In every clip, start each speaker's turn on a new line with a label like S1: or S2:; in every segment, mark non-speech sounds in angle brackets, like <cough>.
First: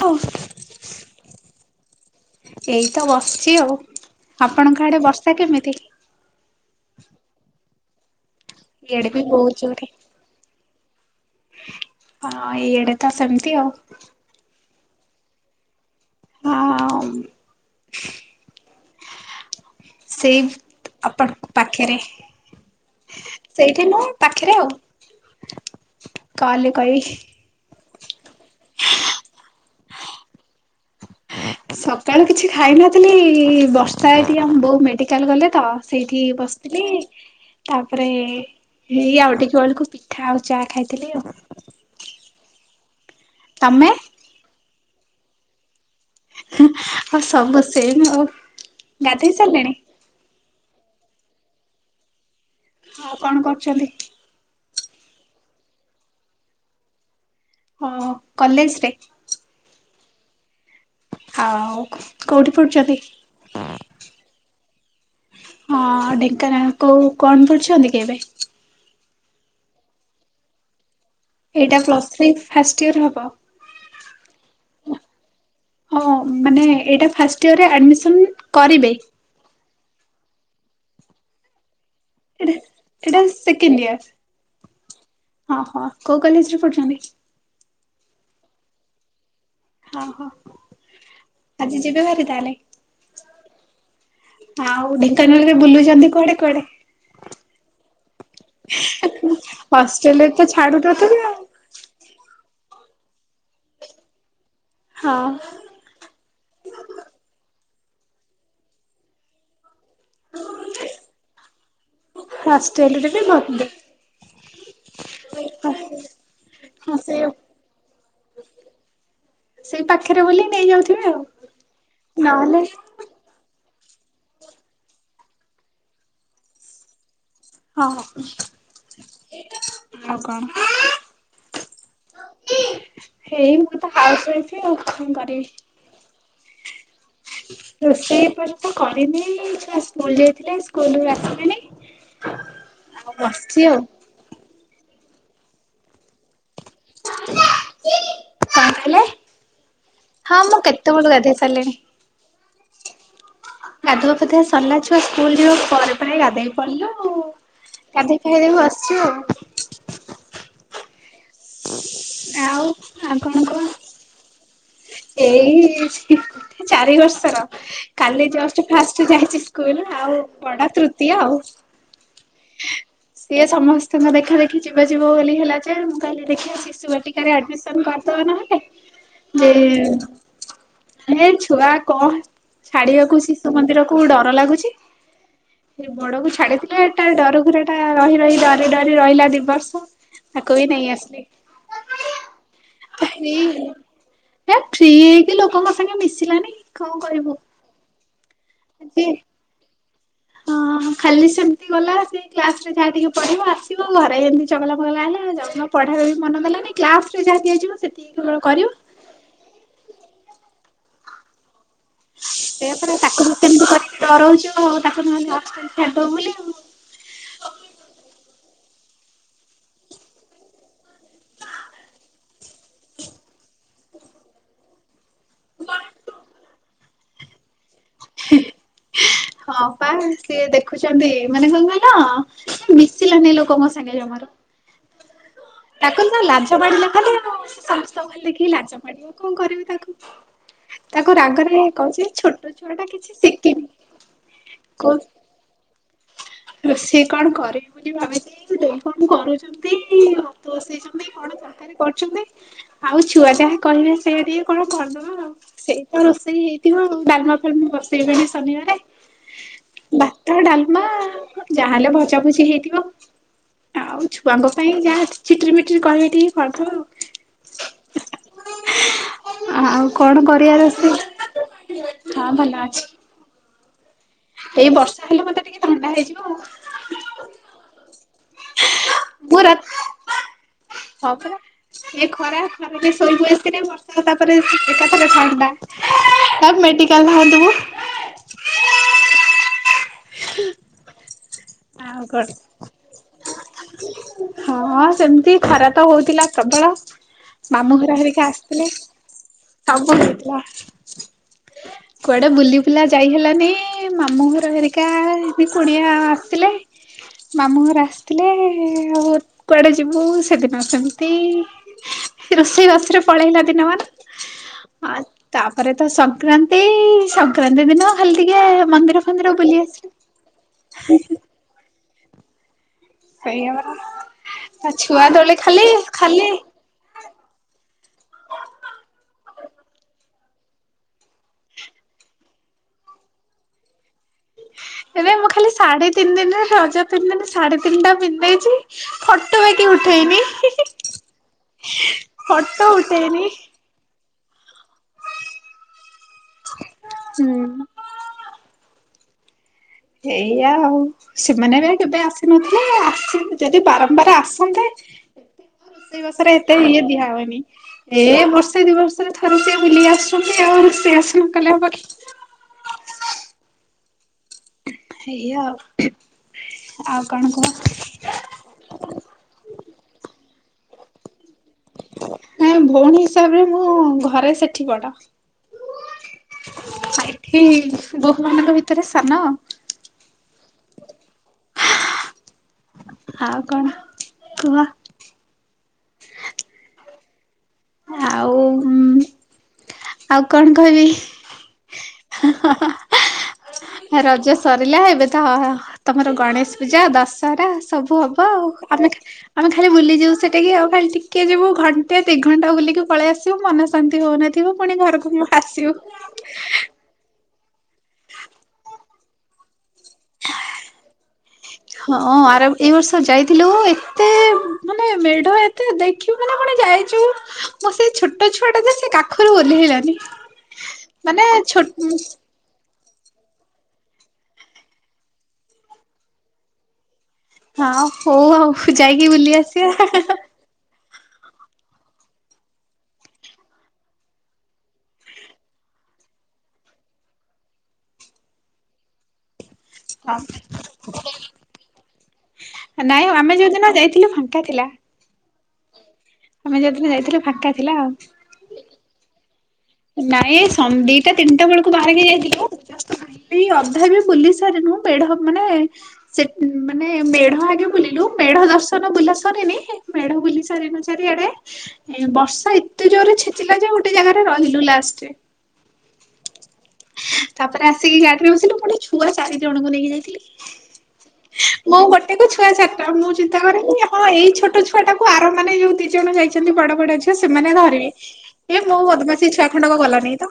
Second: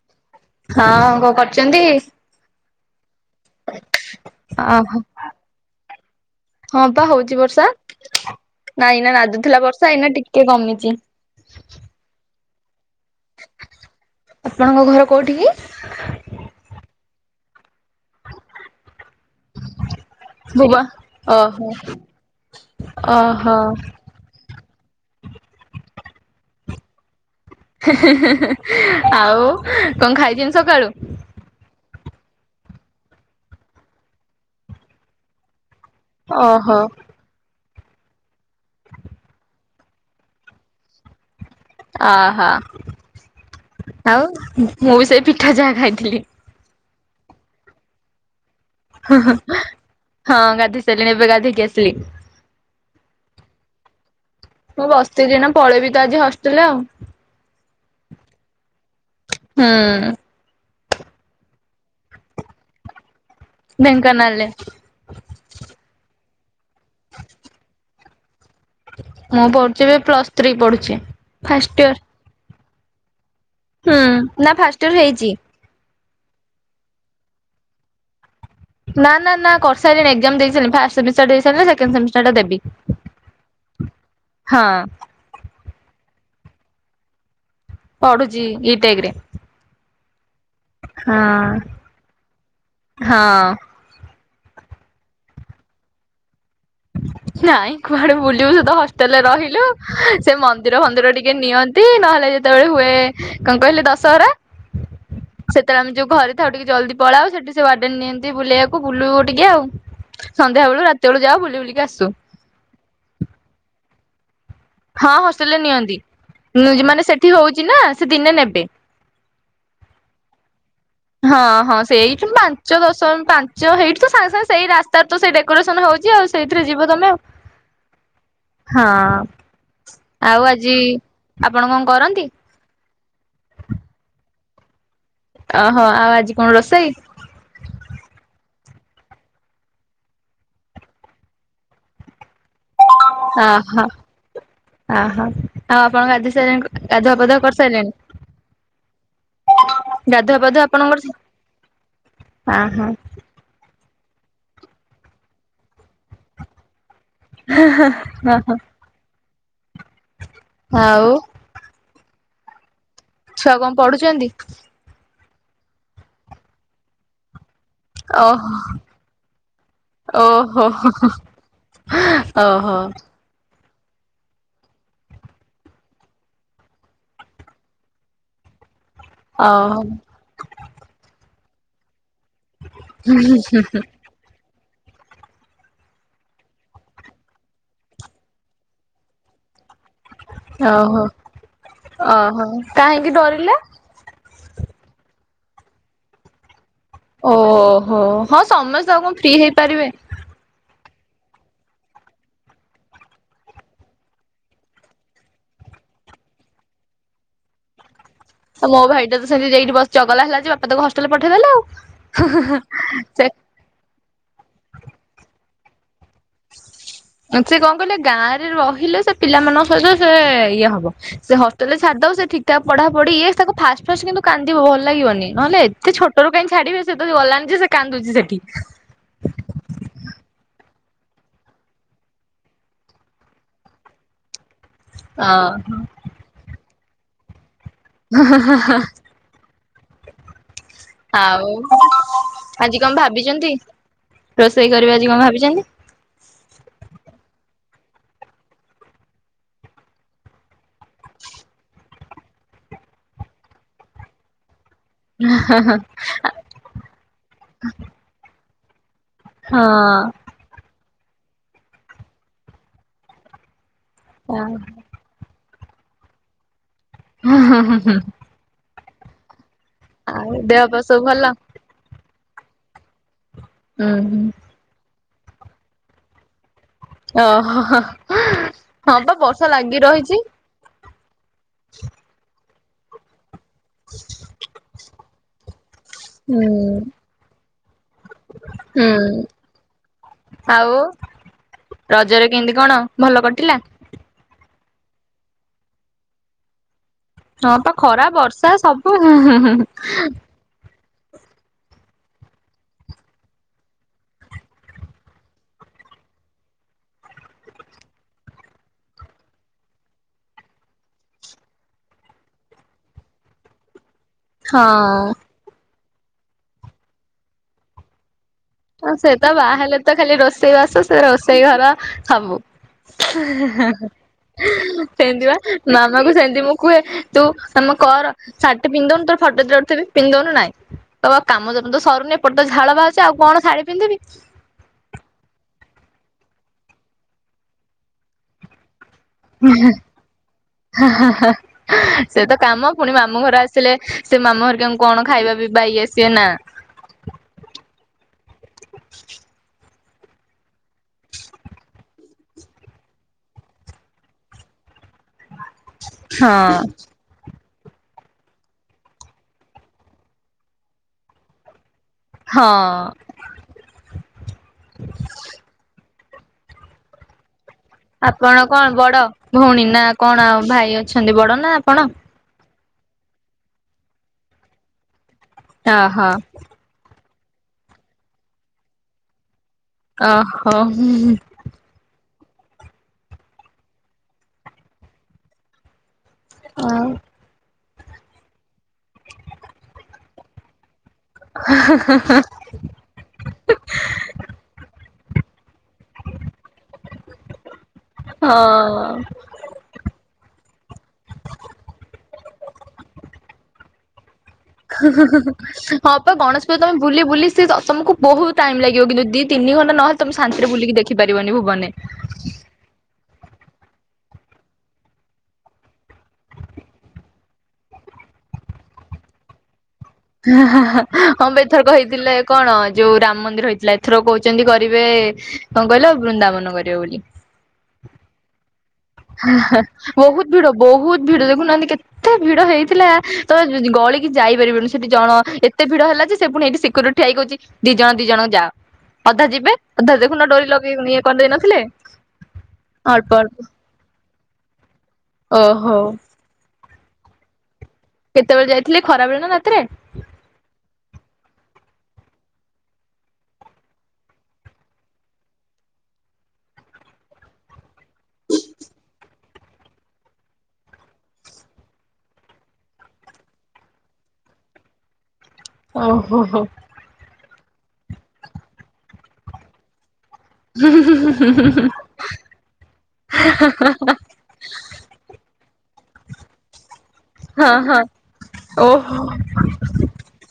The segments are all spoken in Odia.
S1: ଆଉ
S2: ହଁଁ, କଣ କର ଚନ୍ତି?
S1: ଏଇ ତ ବସିଛି ଆଉ। ଆପଣଙ୍କ
S2: ଓହୋ
S1: ଆଡେ ବର୍ଷା କେମିତି?
S2: ହଁ ବା, ହଉଛି ବର୍ଷା। ନାଇଁ
S1: ଇଆଡେ
S2: ଏଇନା
S1: ବି ବହୁତ
S2: ନାଦୁଥିଲା
S1: ଜୋରେ
S2: ବର୍ଷା, ଏଇନା ଟିକେ କମିଛି।
S1: ହଁ, ଏଇଆଡେ ତ ସେମିତି ଆଉ।
S2: ଆପଣଙ୍କ ଘର କୋଉଠି କି?
S1: ହଁ, ଆଉ। ସେଇ,
S2: ଭୁବ
S1: ଆପଣଙ୍କ
S2: ଓହୋ
S1: ପାଖେରେ।
S2: ଓହୋ
S1: ସେଇଠି ନୁହ ପାଖେରେ ଆଉ। କଲରେ କହିବି।
S2: ହିଁ-ହିଁ-ହିଁ-ହିଁ-ହିଁ। ଆଉ କଣ ଖାଇଛନ୍ତି ସକାଳୁ?
S1: ସକାଳୁ କିଛି ଖାଇନଥିଲି, ବର୍ଷା ଏଠିକି ଆମ ବୋଉ ମେଡିକାଲ ଗଲେ ତ ସେଇଠି
S2: ଓହୋ
S1: ବସିଥିଲି ତାପରେ ହେଇ ଆଉ ଟିକେ ବେଳକୁ ପିଠା ଆଉ ଚା ଖାଇଥିଲି ଆଉ।
S2: ଅହୋ।
S1: ତମେ
S2: ଆଉ ମୁଁ ବି ସେଇ ପିଠା ଚାହା ଖାଇଥିଲି।
S1: ଆଉ ସବୁ ସେମ ଆଉ।
S2: ହଁ,
S1: ଗାଧେଇ
S2: ହଁ।
S1: ସାରିଲେଣି?
S2: ହଁ, ଗାଧେଇ ସାରିଲିଣି, ଏବେ ଗାଧେଇକି ଆସିଲି।
S1: ଆଉ କଣ କରୁଚନ୍ତି?
S2: ମୁଁ ବସିଛି ଏଇନା ପଳେଇବି ତ ଆଜି ହଷ୍ଟେଲ ଆଉ।
S1: ହଁ, କଲେଜରେ?
S2: ହୁଁ।
S1: ଆଉ କୋ-କୋଉଠି ପଢୁଛନ୍ତି?
S2: ଢେଙ୍କାନାଲରେ।
S1: ହଁ, ଢେଙ୍କାନାଳ କୋଉ କଣ ପଢୁଛନ୍ତି କି ଏବେ?
S2: ମୁଁ ପଢୁଛି ଏବେ ପ୍ଲସ୍ ଥ୍ରୀ ପଢୁଛି। ଫାଷ୍ଟ
S1: ଏଇଟା
S2: year
S1: plus three first year ହବ?
S2: ହୁଁ, ନା ଫାଷ୍ଟିୟର ହେଇଛି।
S1: ହଁ, ମାନେ ଏଇଟା ଫାଷ୍ଟଇୟରେ ଆଡମିସନ୍ କରିବେ।
S2: ନା, ନା, ନା, କରିସାଇଲେଣି ଏକ୍ଜାମ ଦେଇସାରିଲିଣି। ଫାଷ୍ଟ ସେମିଷ୍ଟାର ଦେଇସାରିଲିଣି, ସେକେଣ୍ଡ ସେମିଷ୍ଟାର ଷ୍ଟାରଟା
S1: ଏଟା ଏଇଟା
S2: ଦେବି। ହଁ।
S1: ଓହୋ। କୋଉ କଲେଜରେ ପଢୁଛନ୍ତି?
S2: ପଢ଼ୁଛିି ଇଟେଗରେ।
S1: ହଁ, ହଁ।
S2: ହଁ।
S1: ଆଜି ଯିବେ ଭାରି ତାହେଲେ?
S2: ହଁ
S1: ଆଉ ଢେଙ୍କାନାଳରେ ବୁଲୁଛନ୍ତି କୁଆଡେ କୁଆଡେ?
S2: ନାଇଁ କୁଆଡେ ବୁଲିବୁ, ସେ ତ ହଷ୍ଟେଲରେ ରହିଲୁ,
S1: ହଷ୍ଟେଲରେ
S2: ସେ
S1: ତ
S2: ମନ୍ଦିର ଫନ୍ଦିର
S1: ଛାଡୁନଥିବେ
S2: ଟିକେ
S1: ଆଉ।
S2: ନିଅ ନ୍ତି, ନହେଲେ ଯେତେବେଳେ ହୁଏ କଣ କହିଲେ, ଦଶହରା
S1: ହଁ।
S2: ସେତେବେଳେ ଆମେ ଯୋଉ ଘରେ ଥାଉ, ଟିକେ ଜଲଦି ପଳାଉ, ସେଠି ସେ ୱାର୍ଡେନ ନିଅନ୍ତି ବୁଲେଇବାକୁ ବୁଲୁବୁ ଟିକେ ଆଉ। ସନ୍ଧ୍ୟାବେଳୁ ରାତିବେଳୁକୁ ଯାଉ ବୁଲି ବୁଲିକି ଆସୁ।
S1: ହଷ୍ଟେଲରେ ବି <unintelligible>
S2: ହଁ ହଷ୍ଟେଲରେ ନିଅନ୍ତି,
S1: ହଁ
S2: ଉମ୍ ମାନେ
S1: ସେଇ
S2: ସେଠି ହଉଛି ନା, ସେ ଦିନେ ନେବେ।
S1: ସେଇ ପାଖେରେ ବୋଲି ନେଇଯାଉଥି
S2: ହଁ ହଁ, ସେଇଠୁ ଉମ୍ ପାଞ୍ଚ ଦଶ ପାଞ୍ଚ ପାଞ୍ଚ ହେଇଠୁ ତ ସାଙ୍ଗେ ସାଙ୍ଗେ ସେଇ ରାସ୍ତାରେ ତ ସେ ଡେକୋରେସନ ହଉଛି ଆଉ ସେଇଥିରେ ଯିବ ତମେ ଆଉ।
S1: ହଁ।
S2: ହଁ ଆଉ ଆଜି, ଆପଣ କଣ କରନ୍ତି?
S1: ହେଇ ମୁଁ ତ ହାଉସ ୱାଇଫ ଆଉ କଣ କରିବି।
S2: ଓହୋ ଆଉ ଆଜି କଣ ରୋଷେଇ?
S1: ରୋଷେଇ ଏ ପର୍ଯ୍ୟନ୍ତ କରିନି। ଛୁଆ ସ୍କୁଲ ଯାଇଥିଲେ ସ୍କୁଲ ରୁ ଆସିଲେଣି। ଆଉ ବସିଛି ଆଉ
S2: ଅହୋ ଆହୋ ଆଉ ଆପଣ ଗାଧେଇ ସାଇଲେ ଗାଧୁଆ ପାଧୁଆ କରିସାରିଲେଣି?
S1: କଣ କହିଲେ?
S2: ଗାଧୁଆ
S1: ହଁ ମୁଁ
S2: ପାଧୁଆ ଆପଣଙ୍କର
S1: କେତେବେଳୁ
S2: ସ
S1: ଗାଧେଇ ସାରିଲିଣି।
S2: ହଁ ହଁ।
S1: ଗାଧୁଆ ପାଧୁଆ ସରିଲା। ଛୁଆ ସ୍କୁଲ ଯିବା ପରେ ପରେ ଗାଧେଇ ପଡିଲୁ ଗାଧେଇ ଖାଇ ଏଇ
S2: ଓହୋ
S1: ବସିଛୁ ଆଉ।
S2: ଆଉ।
S1: ଆଉ। ଆଉ
S2: ଛୁଆ
S1: କୁହ?
S2: କଣ ପଢୁଛନ୍ତି?
S1: ଏଇ ଚାରି ବର୍ଷର। କାଲି
S2: ଓହୋ
S1: ଜଷ୍ଟ ଫାଷ୍ଟ ଯାଇଛି ସ୍କୁଲ ଆଉ
S2: ଓହୋ
S1: ପଢା ତୃତୀୟ ଆଉ।
S2: ଓହୋ।
S1: ସିଏ ସମସ୍ତଙ୍କ ଦେଖା ଦେଖି ଯିବା ଯିବ ବୋଲି ହେଲା ଯେ ମୁଁ କହିଲେ ଦେଖିଆ ସେ ଶିଶୁ ବାଟିକାରେ ଆଡମିସନ କରିଦଉନହେଲେ ଏ
S2: ଓହୋ
S1: ହେ ଛୁଆ କଣ ଛାଡିବାକୁ ଶିଶୁ ମନ୍ଦିର କୁ ଡର ଲାଗୁଛି। ସେ ବଡକୁ ଛାଡିଥିଲେ ଏଟା ଡରୁକୁରାଟା ରହି ରହି ଡରି ଡରି ରହିଲା ଦି ବର୍ଷ। ତାକୁ ବି ନେଇ
S2: ଓହୋ
S1: ଆସିଲି।
S2: ଓହୋ କାହିଁକି
S1: ହେଇ
S2: ଡରିଲେ
S1: ହେ ଫ୍ରି ହେଇକି ଲୋକଙ୍କ ସାଙ୍ଗେ ମିଶିଲାନି କଣ କରିବୁ।
S2: ଓହୋ ହଁ ସମସ୍ତେ ଆଉ
S1: ଯେ
S2: କଣ ଫ୍ରି ହେଇପାରିବେ।
S1: ହଁ ଖାଲି ସେମିତି ଗଲା, ସେ କ୍ଲାସ ରେ ଯାହା ଟିକେ ପଢିବ ଆସିବ ଘରେ ଏମିତି ଚଗଲା ଫଗଲା ହେଲା ଆଉ ଯାଉନି। ପଢ଼ା ବେଳେ ବି ମନ ଦେଲାନି। କ୍ଲାସ୍ ରେ ଯାହା ଦିଆଯିବ ସେତିକୀ।
S2: ଆଉ ମୋ ଭାଇଟା ତ ସେମିତି ଯାଇ ଏଠି ବସ ଚଗଲା ହେଲା ଯେ, ବାପା ତାକୁ ହଷ୍ଟେଲ ପଠେଇଦେଲେ ଆଉ।
S1: ସେଇଆ ପରା
S2: ସେ
S1: ତାକୁ ତ ସେମିତି କରିକି ଡରଉଛୁ ଆଉ ତାକୁ ନେଇ ହଷ୍ଟେଲ ରେ ଛାଡିଦବୁ ବୋଲି ଆଉ।
S2: ସେ କଣ କହିଲେ ଗାଁରେ ରହିଲେ ସେ ପିଲା ମାନଙ୍କ ସହି ସେ ଇଏ ହବ। ସେ ହଷ୍ଟେଲ ରେ ଛାଡିଦବ ସେ ଠିକ୍ ଠାକ୍ ପଢା ପଢି ଇଏ ତାକୁ ଫାଷ୍ଟ ଫାଷ୍ଟ କିନ୍ତୁ କାନ୍ଦିବ ଭଲ ଲାଗିବନି। ନହେଲେ ଏତେ ଛୋଟରୁ କାହିଁ ଛାଡିବେ। ସେତ ଗଲାଣି ଯେ ସେ କାନ୍ଦୁଛି ସେଠି।
S1: ହଁ ପା ସିଏ ଦେଖୁଛନ୍ତି ମାନେ କଣ କହିଲ ସେ ମିଶିଲାନି ଲୋକଙ୍କ ସାଙ୍ଗେ ଜମାରୁ।
S2: ହଁ।
S1: କହିଲ ଲାଜ ମାଡିଲା ଖାଲି ଆଉ ସମସ୍ତଙ୍କୁ ଦେଖିକି ଲାଜ ମାଡିବ କଣ କରିବି ତାକୁ। ତାକୁ
S2: ଆଉ
S1: ରାଗରେ କହୁଛି ଛୋଟ
S2: ଆଜି
S1: ଛୁଆ ଟା
S2: କଣ
S1: କିଛି
S2: ଭାବିଛନ୍ତି?
S1: ଶିଖିନି।
S2: ରୋଷେଇ କରିବେ
S1: କହୁଛି
S2: ଆଜି କଣ ଭାବିଛନ୍ତି?
S1: ରୋଷେଇ କଣ କରିବି ବୋଲି ଭାବିଛି। ବୋଉ କଣ କରୁଛନ୍ତି ଭାତ ବସେଇଛନ୍ତି କଣ ତରକାରି କରୁଛନ୍ତି ଆଉ ଛୁଆ ଯାହା କହିବେ ସେଇୟା ଟିକେ କଣ କରିଦବା ଆଉ ସେଇ ତ ରୋଷେଇ ହେଇଥିବ ଆଉ। ଡାଲମା ଫାଲମ ବସେଇବେନି ଶନିବାରେ।
S2: ହଁ।
S1: ଭାତ ଡାଲମା ଯାହାହେଲେ ଭଜାଭୁଜି ହେଇଥିବ ଆଉ ଛୁଆଙ୍କ ପାଇଁ ଯାହା ଚି ଚିଟିର ମିଟିର କହିବେ ଟିକେ କରିଦବା ଆଉ।
S2: ହୁଁ ହୁଁ ହୁଁ ହୁଁ।
S1: ଆଉ କଣ କରିବା
S2: ଦେହ ପା ସବୁ ଭଲ?
S1: ରୋଷେଇ ହଁ ଭଲ ଅଛି।
S2: ହୁଁ ହୁଁ।
S1: ଏଇ ବର୍ଷା ହେଲେ ମତେ ଟିକେ ଥଣ୍ଡା ହେଇଯିବ ଆଉ।
S2: ଓହୋ ହଁ ବା
S1: ମୁଁ
S2: ବର୍ଷା ଲାଗି
S1: ରା
S2: ରହିଛି।
S1: ହଁ ପରା ଏଇ ଖରା ଖରା ଶୋଇବ ଆସିନା ବର୍ଷା ର୍ଷା ତାପରେ ତାପରେ ଥଣ୍ଡା
S2: ହୁଁ
S1: ତା ମେଡିକାଲ ଧାଉଁଥିବୁ।
S2: ହୁଁ ଆଉ
S1: ଆଉ କଣ
S2: ରଜରେ କେମିତି କଣ ଭଲ କଟିଲା?
S1: ହଁ ସେମିତି ଖରା ତ ହଉଥିଲା ପ୍ରବଳ।
S2: ହଁ ପା
S1: ମାମୁଁ ଘର
S2: ଖରା
S1: ହେରିକା
S2: ବର୍ଷା
S1: ଆସିଥିଲେ
S2: ସବୁ ହିଁ ହିଁ ହିଁ।
S1: ସବୁ କୁଆଡ଼େ ବୁଲି ବୁଲା ଯାଇ ହେଲାନି ମାମୁଁ ଘର ହେରିକା ଏବେ କୁଣିଆ ଆ ସିଲେ। ମାମୁଁ ଘର ଆସିଥିଲେ ଆଉ କୁଆଡ଼େ ଯିବୁ ସେଦିନ ସେମିତି ରୋଷେଇ ବାସରେ ପଳେଇଲା ଦିନ ମାନ।
S2: ହଁ।
S1: ତାପରେ ତ ସଂକ୍ରାନ୍ତି ସଂକ୍ରାନ୍ତି ଦିନ ଖାଲି ଟିକେ ମନ୍ଦିର
S2: ସେ ତ
S1: ଫନ୍ଦିର
S2: ବାହା
S1: ବୁଲି
S2: ହେଲେ
S1: ଆସିଲୁ।
S2: ତ ଖାଲି ରୋଷେଇ ବାସ ସେ ରୋଷେଇ ଘର ସବୁ
S1: ସେଇଆ
S2: ହେଁ
S1: ପରା ଛୁଆ
S2: ସେମିତି ବା
S1: ତୋଳେ ଖାଲି
S2: ମାମା କୁ
S1: ଖାଲି
S2: ସେମିତି ମୁଁ କୁହେ ତୁ ତମେ କର ଶାଢ଼ୀ ଟେ ପିନ୍ଦଉନୁ ତୋର ଫଟ ଦିଟା ଉଠେଇଦେବି ପିନ୍ଦଉନୁ ନାଇଁ। କଇବ କାମ ଦାମ ତ ସରୁନି ଏପଟେ ତ ଝାଳ ବାହାରୁଚି ଆଉ କଣ ଶାଢ଼ୀ ପିନ୍ଧିବି।
S1: ଏବେ ମୁଁ ଖାଲି ଶାଢ଼ୀ ତିନି ଦିନରେ ରଜ ତିନିଦିନ ଶାଢ଼ୀ ତିନିଟା ପିନ୍ଦଦେଇଚି।
S2: ହିଁ ହିଁ ହା ହା ହା ସେ ତ
S1: ଫଟୋ
S2: କାମ ପୁଣି ମାମୁଁ
S1: ଉଠେଇନି।
S2: ଘର ଆ ଆସିଲେ ସେ ମାମୁଁ ହେରିକାଙ୍କୁ କଣ ଖାଇବା ପିଇବା ଇଏ ସିଏ ନା।
S1: ହୁଁ। ଏଇଆ ଆଉ। ସେମାନେ ଏବେ କେବେ ଆସିନଥିଲେ ଆସି ଯଦି ବାରମ୍ବାର ଆସନ୍ତେ ରୋଷେଇ
S2: ହଁ
S1: ବାସରେ ଏତେ ଇଏ ଦିଆ ହୁଏନି। ଏ ବର୍ଷେ ଦି ବର୍ଷରେ ଥରେ ସିଏ ବୁଲି ଆସୁଛନ୍ତି ଆଉ ରୋଷେଇ ବାସ ନ କଲେ ହବ କି।
S2: ହଁ।
S1: ଏଇଆ ଆଉ ଆଉ କଣ କୁହ?
S2: ଆପଣ କଣ ବଡ଼ ଭଉଣୀ ନା କଣ ଆଉ ଭାଇ ଅଛନ୍ତି ବଡ଼ ନା ଆପଣ?
S1: ନାଇଁ ଭଉଣୀ ହିସାବରେ ମୁଁ ଘରେ ସେଠି ବଡ଼।
S2: ଓ ହୋ।
S1: ଏଠି ବୋହୂ ମାନଙ୍କ ଭିତରେ ସାନ।
S2: ଓହୋ ହୁଁ।
S1: ଆଉ କଣ କୁହ?
S2: ଆଉ
S1: ଆଉ ଆଉ କଣ କହିବି? ରଜ ସରିଲା ଏବେ ତ ତମର ଗଣେଶ ପୂଜା ଦଶହରା ସବୁ ହବ ଆଉ ଆମେ ଆମେ ଖାଲି ବୁଲିଯିବୁ ସେଠିକି ଆଉ ଖାଲି ଟିକେ ଯିବୁ ଘଣ୍ଟେ ଦି ଘଣ୍ଟା ବୁଲିକି ପଳେଇ ଆସିବ ମନ ଶାନ୍ତି ହଉନଥି
S2: ହଁ ପା ଗଣେଶ ପୂଜା ତମେ ବୁଲି ବୁଲି ସେ ତ-ତମକୁ ବହୁତ ଟାଇମ ଲାଗିବ କିନ୍ତୁ ଦି ତିିନି ଘଣ୍ଟ ନହଲେ ତମେ ଶନ୍ତିରେ ବୁିଲିକି ଦେ ଖି ପାରିବନି ଭୁବନ ରେ।
S1: ହଁ ଆର ଏଇ ବର୍ଷ ଯାଇଥିଲୁ ଏତେ ମାନେ ମେଢ଼ ଏତେ ଦେଖୁବୁ ମାନେ କଣ ଯାଇଚୁ ମୋ ସେଇ ଛୋଟ ଛୁଆ ଟା ଯେ ସେ କାଖରୁ ଓଲ୍ହେଇଲାନି।
S2: ହା ହା ହା ହଁ ମ୍ବେ ଏଥରକ ହେଇଥିଲା କଣ ଯୋଉ ରାମ ମନ୍ଦିର ହେଇଥିଲା। ଏଥରକ କୋଉଚନ୍ତି କରିବେ କଣ କଇଲ ବୃନ୍ଦାବନ କରିବେ ବୋଲି।
S1: ହଁ ହଉ ଆଉ ଯାଇକି ବୁଲି ଆସିବା ହେଁ ହେଁ।
S2: ବହୁତ ଭିଡ ବହୁତ ଭିଡ ଦେଖୁନାହାନ୍ତି କେ ଏତେ ଭିଡ ହେଇଥିଲା ତମେ ଗଳିକି ଯାଇପାରିବନି ସେଠି ଜଣ ଏତେ ଭିଡ ହେଲା ଯେ ସେ ପୁଣି ଏଇଟି ସିକ୍ୟୁରି ଠିଆ ହେଇ କଉଚି ଦି ଜଣ ଦି ଜଣ ଯାଅ। ଅଧା ଯିବେ ଅଧା ଦେଖୁନଡୋରି ଲଗେଇ ଇଏ କରିଦେଇ ନଥିଲେ।
S1: ନାଇଁ
S2: ଅଳ୍ପ
S1: ଆମେ
S2: ଅଳ୍ପ
S1: ଯୋଉଦିନ ଯାଇଥିଲୁ ଫାଙ୍କା ଥିଲା।
S2: ଓହୋ।
S1: ଆମେ ଯେତେବେଳେ ଯାଇଥିଲେ ଫାଙ୍କା ଥିଲା ଆଉ
S2: କେତେବେଳେ ଯାଇଥିଲେ ଖରାବେଳେ ନା ରାତିରେ?
S1: ନାଇଁ ଦିଟା ତିନିଟା ବେଳକୁ ବାହାରିକି ଯାଇଥିଲି ମୁଁ। ଏ ଅଧା ବି ବୁଲି ସାରି ନୁଁ, ମେଢ ମାନେ ସେ ମାନେ ମେଢ ଆଗ ବୁଲିଲୁ ମେଢ ଦର୍ଶନ ବୁଲାସରିନି ମେଢ ବୁଲି ସାରିନୁ ଚାରି ଆଡେ ବର୍ଷା ଏତେ ଜୋରରେ ଛେଚିଲା ଯେ ଗୋଟେ ଜାଗାରେ ରହି ଥିଲୁ ଲାଷ୍ଟରେ।
S2: ଓହୋ ହୋ।
S1: ତାପରେ ଆସିକି ଗାଡିରେ ବସିଲୁ, ମୁଁ ପୁଣି ଛୁଆ ଚାରି ଜଣଙ୍କୁ ନେଇକି ଯାଇଥିଲି। ମୁଁ ଗୋଟେକୁ ଛୁଆ ଚାରିଟା, ମୁଁ ଚିନ୍ତା କରେନି ହଁ ଏଇ ଛୋଟ ଛୁଆ ଟାକୁ ଆର ମାନେ ଯୋଉ ଦି ଜଣ ଯାଇଛନ୍ତି ବଡ ବଡ ଝିଅ ସେମାନେ
S2: ହଁ ହଁ
S1: ଧରିବେ। ଏ ମୋ
S2: ଓହୋ
S1: ସେ ଛୁଆ ଖଣ୍ଡକ ଗଲାନାଇଁ ତ।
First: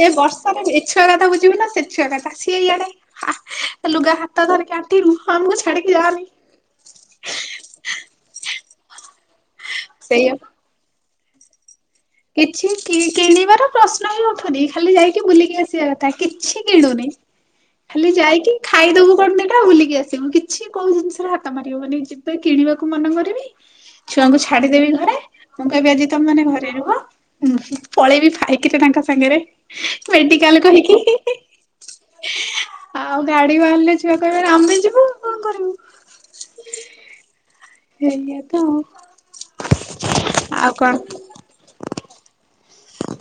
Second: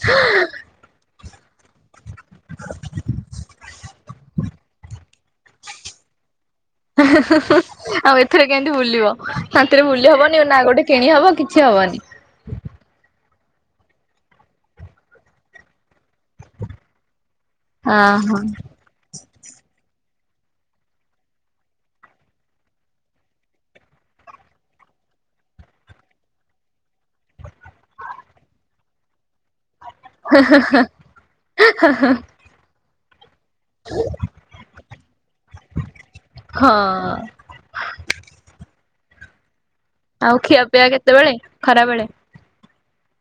S1: ଏ ବର୍ଷାରେ ଛୁଆ କଥା ବୁଝିମି ନା ସେ ଛୁଆ କଥା ସିଏ ଇଆଡେ ଲୁଗା ହା ହାତ ଧରିକି ଆଁଟିରୁ ଆମକୁ ଛାଡିକି ଯାନି।
S2: ଆଉ ଏଥରେ କେମତି ବୁଲିବ ଶାନ୍ତିରେ ବୁଲି
S1: ସେଇଆ
S2: ହବନି ନା ଗୋଟେ କିଣିହବ କିଛି ହବନି।
S1: କିଛି କିଣିବାର ପ୍ରଶ୍ନ ହିଁ ଉଠୁନି, ଖାଲି ଯାଇକି ବୁଲିକି ଆସିବା କଥା। କିଛି କିଣୁନି ଖାଲି ଯାଇକି ଖାଇଦବୁ କଣ ଦିଟା ବୁଲିକି ଆସିବୁ କିଛି କୋଉ ଜିନିଷରେ ହାତ ମାରିବ ମାନେ ତ କିଣିବାକୁ ମନେ କରିବି। ଛୁଆଙ୍କୁ ଛାଡିଦେବି ଘରେ। ମୁଁ କହିବି ଆଜି ତମେ ମାନେ ଘରେ ରୁହ। ଉଁ ପଳେଇବି ଫାଇକିରେ ତାଙ୍କ ସାଙ୍ଗରେ। ମେଡିକାଲ କହିକି। ଆଉ ଗାଡି ବାହାରିଲେ ଛୁଆ କହିବେ ଆମେ ଯିବୁ କଣ କରିବୁ?
S2: ହଁ।
S1: ସେଇଆ ତ
S2: ଆଉ ଖିଆ ପିଆ କେତେବେଳେ ଖରାବେଳେ?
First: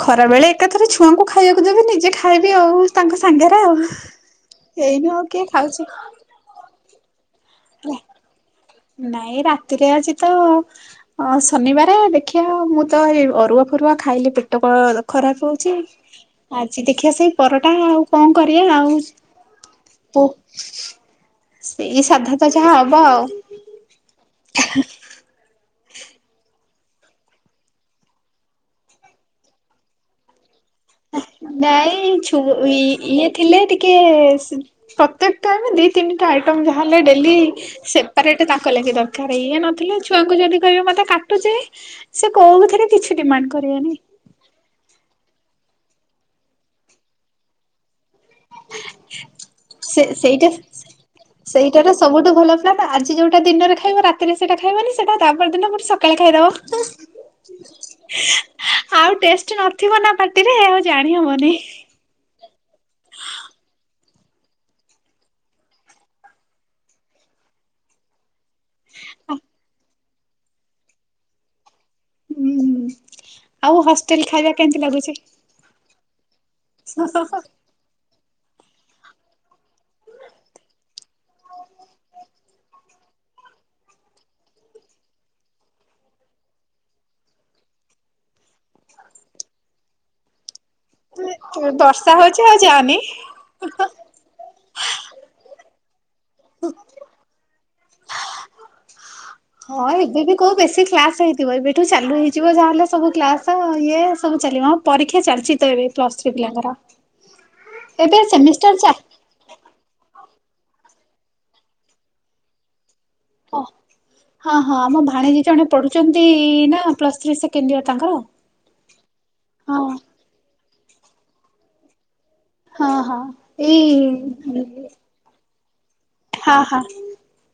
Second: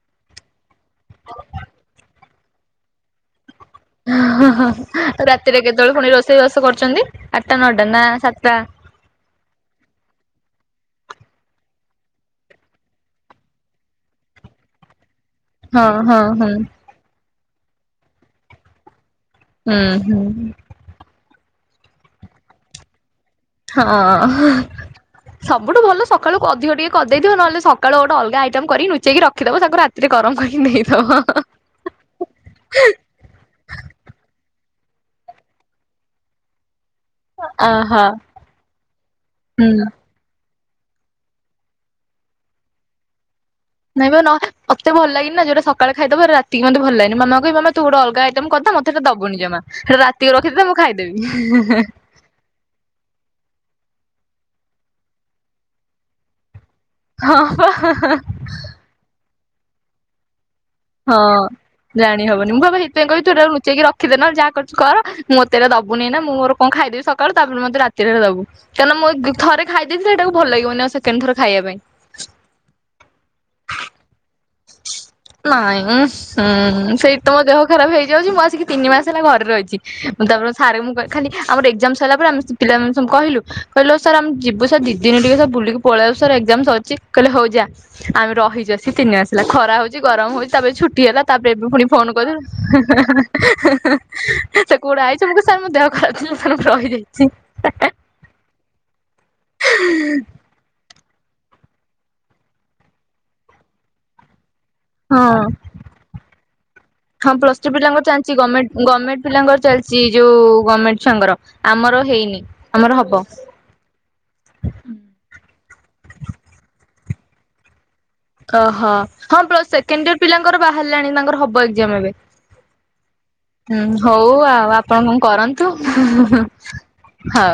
S1: ଖରାବେଳେ ଏକାଥରେ ଛୁଆଙ୍କୁ ଖାଇବାକୁ ଦେବି ନିଜେ ଖାଇବି ଆଉ ତାଙ୍କ ସାଙ୍ଗରେ ଆଉ
S2: ହଁ ହଁ
S1: ଏଇନୁ ଆଉ କିଏ
S2: ରାତିରେ
S1: ଖାଉଛି
S2: କେତେବେଳେ ପୁଣି ରୋଷେଇବାସ କରୁଛନ୍ତି ଆଠଟା ନଅଟା
S1: ହେଲା
S2: ନା ସାତଟା?
S1: ନାଇଁ ରାତିରେ ଆଜି ତ ହଁ ଶନିବାର ଦେଖିବା ମୁଁ ତ ଏ ଅରୁଆ ଫରୁଆ ଖାଇଲି ପେଟ ଖରାପ ହଉଛି।
S2: ହଁ ହଁ ହଁ।
S1: ଆଜି ଦେଖିଆ ସେଇ ପରଟା ଆଉ କଣ କରିବା ଆଉ
S2: ହୁଁ ହୁଁ
S1: ପ ସେଇ ସାଧା ତ ଯାହା ହବ ଆଉ
S2: ହଁ। ସବୁଠୁ ଭଲ ସକାଳୁ ଅଧିକ ଟିକେ କରିଦେଇଥିବ, ନହେଲେ ସକାଳୁ ଗୋଟ ଅଲଗ ଆଇଟମ କରିିକ ନୁଚେଇକି ରଖିଦବ ତାକୁ ରାତି ରେ ଗରମ କରିିକି ଦେଇଦ
S1: ନାଇଁ ଛୁ ଏ ଇଏ ଥିଲେ ଟିକେ ପ୍ରତ୍ୟେକ ଟାଇମ୍ ଦି ତିନି ଦିଟା ଆଇଟମ୍ ଯାହାହେଲେ ଡେଲି
S2: ଅହ।
S1: ସେପାରେଟ୍ ତାଙ୍କ ଲାଗି ଦରକାର ଏଇଆ
S2: ହୁଁ
S1: ନଥିଲେ ଛୁ ଛୁଆଙ୍କୁ ଯଦି କହିବେ ମତେ କାଟୁଛି ସେ କୋଉଥିରେ କିଛି ଡିମାଣ୍ଡ କରିବେନି?
S2: ମତେ ଭଲ ଲାଗିବନି ଯୋଉଟା ସକାଳେ ଖାଇଦେବି ରାତିକି ଖାଇବାକୁ ମତେ ଭଲ ଲାଗେନି ମାମା ତୁ ଗୋଟେ ଅଲଗା ଆଇଟମ୍ କରିଥା ମତେହେଟା ଦବନି ଜମା
S1: ସେ
S2: ରାତିକୁ
S1: ସେଇଟା
S2: ରଖିଥା ମୁଁ ଖାଇଦେବି
S1: ସେଇଟାର ସବୁଠୁ ଭଲ ପା ଆଜି ଯୋଉଟା ଦିନରେ ଖାଇବ ରାତିରେ ସେଟା ଖାଇବନି ସେଟା ତାପର ଦିନ ସକାଳେ ଖାଇଦବ
S2: ହଁ ହଁ।
S1: ଆଉ ଟେଷ୍ଟ୍ ନଥିବ ନା ପାଟିରେ ଜାଣି
S2: ହଁ।
S1: ହବନି।
S2: ଜାଣି ହବନି ମୁଁ ପା ସେଇଥିପାଇଁ କ‌ହିବି ତୁ ଲୁଚେଇକି ରଖିଦେ ନହେଲେ ଯାହା କରୁଛୁ କର ମୁଁ ମତେ ଦବୁନି ନା ମୁଁ ମୋର କଣ ଖାଇଦେବି ସକାଳୁ ତାପରେ ମୋତେ ରାତିରେ ଦବୁ କାରଣ ମୁଁ ଥରେ ଖାଇ ଦେଇଥିଲି ସେଟାକୁ ଭଲ ଲାଗିବନି ଆଉ ସେକେଣ୍ଡ ଥର ଖାଇବା ପାଇଁ
S1: ହୁଁ ହୁଁ ଆଉ ହଷ୍ଟେଲ ଖାଇବା କେମିତି ଲାଗୁଛି?
S2: ନାଇଁ ହୁଁ ସେଇଠି ତମ ଦେହ ଖରାପ ହେଇଯାଉଚି ମୁଁ ଆସିକି ତିନି ମାସ ହେଲା ଘରେ ରହିଚି। ମୁଁ ତାପରେ ସାର୍ ଙ୍କୁ ଖାଲି ଆମର ଏକ୍ଜାମ ସଇଲା ପରେ ଆମେ ପିଲା ମାନେ ସବୁ କହିଲୁ କହିଲୁ ସାର୍ ଆମେ ଯିବୁ ସାର୍ ଦି ଦିନ ଟିକେ ସାର୍ ବୁଲିକି ପଳେଇ <unintelligible> ସାର୍ ଏକ୍ଜାମ୍ ସରିଛି କହିଲେ ହୋଉ ଯା ଆମେ ରହିଚୁ ଆସିକି ତିନି ମାସ ହେଲା ଖରା ହୋଉଚି ଗରମ ହୋଉଚି ତାପରେ ଛୁ ଟି ହେଲା ତାପରେ ଏବେ ଫୁଣି ଫୋନ୍
S1: ବର୍ଷା ହଉଛି ଆଉ ଯାନି।
S2: <unintelligible> <unintelligible> କୁଆଡେ ଆଇଚ ମୁଁ କହିଲି ସାର୍ ମୋ ଦେହ ଖରାପ ଥିଲା। ସାର୍ ମୁଁ ରହି ଯାଇଛି।
S1: କେଉ ବେଶୀ କ୍ଲାସ୍ ହେଇଥିବ ଏବେଠୁ ଚାଲୁ ହେଇଯିବ ଯାହାଲେ ସବୁ କ୍ଲାସ୍ ଇଏ ସବୁ ଚାଲିବ।
S2: ହଁ
S1: ପରୀକ୍ଷା ଚାଲିଛି ତ ଏବେ ପ୍ଲସ୍ ଥ୍ରୀ ପିଲାଙ୍କର
S2: ହଁ ପ୍ଲସ ଟୁ ପିଲାଙ୍କର
S1: ଏବେ
S2: ଚାଲିଛି ଗମେଣ୍ଟ
S1: ସେମିଷ୍ଟାର ଚା
S2: ଗମେଣ୍ଟ ପିଲାଙ୍କର ଚାଲିଚି ଯୋଉ ଗମେଣ୍ଟେ ଛୁଆଙ୍କର ଆମର ହେଇନି ଆମର ହବ।
S1: ଓ ହଁ ହଁ ଆମ ଭାଣୀଜୀ ଜଣେ ପଢୁଚନ୍ତି ନା ପ୍ଲସ୍ ଥ୍ରୀ ସେକେଣ୍ଡ ଇୟର ତାଙ୍କର
S2: ଅଃ ହଁ ପ୍ଲସ ସେକେଣ୍ଡ ଇୟର ପିଲାଙ୍କର ବାହାରିଲାଣି ତାଙ୍କର ହବ ଏକ୍ଜାମ୍ ଏବେ
S1: ହଁ ହଁ ଏଇ
S2: ହୁଁ ହୋଉ ଆଉ ଆପଣ କଁ କରନ୍ତୁ।
S1: ହଁ ହଁ।
S2: ହଉ।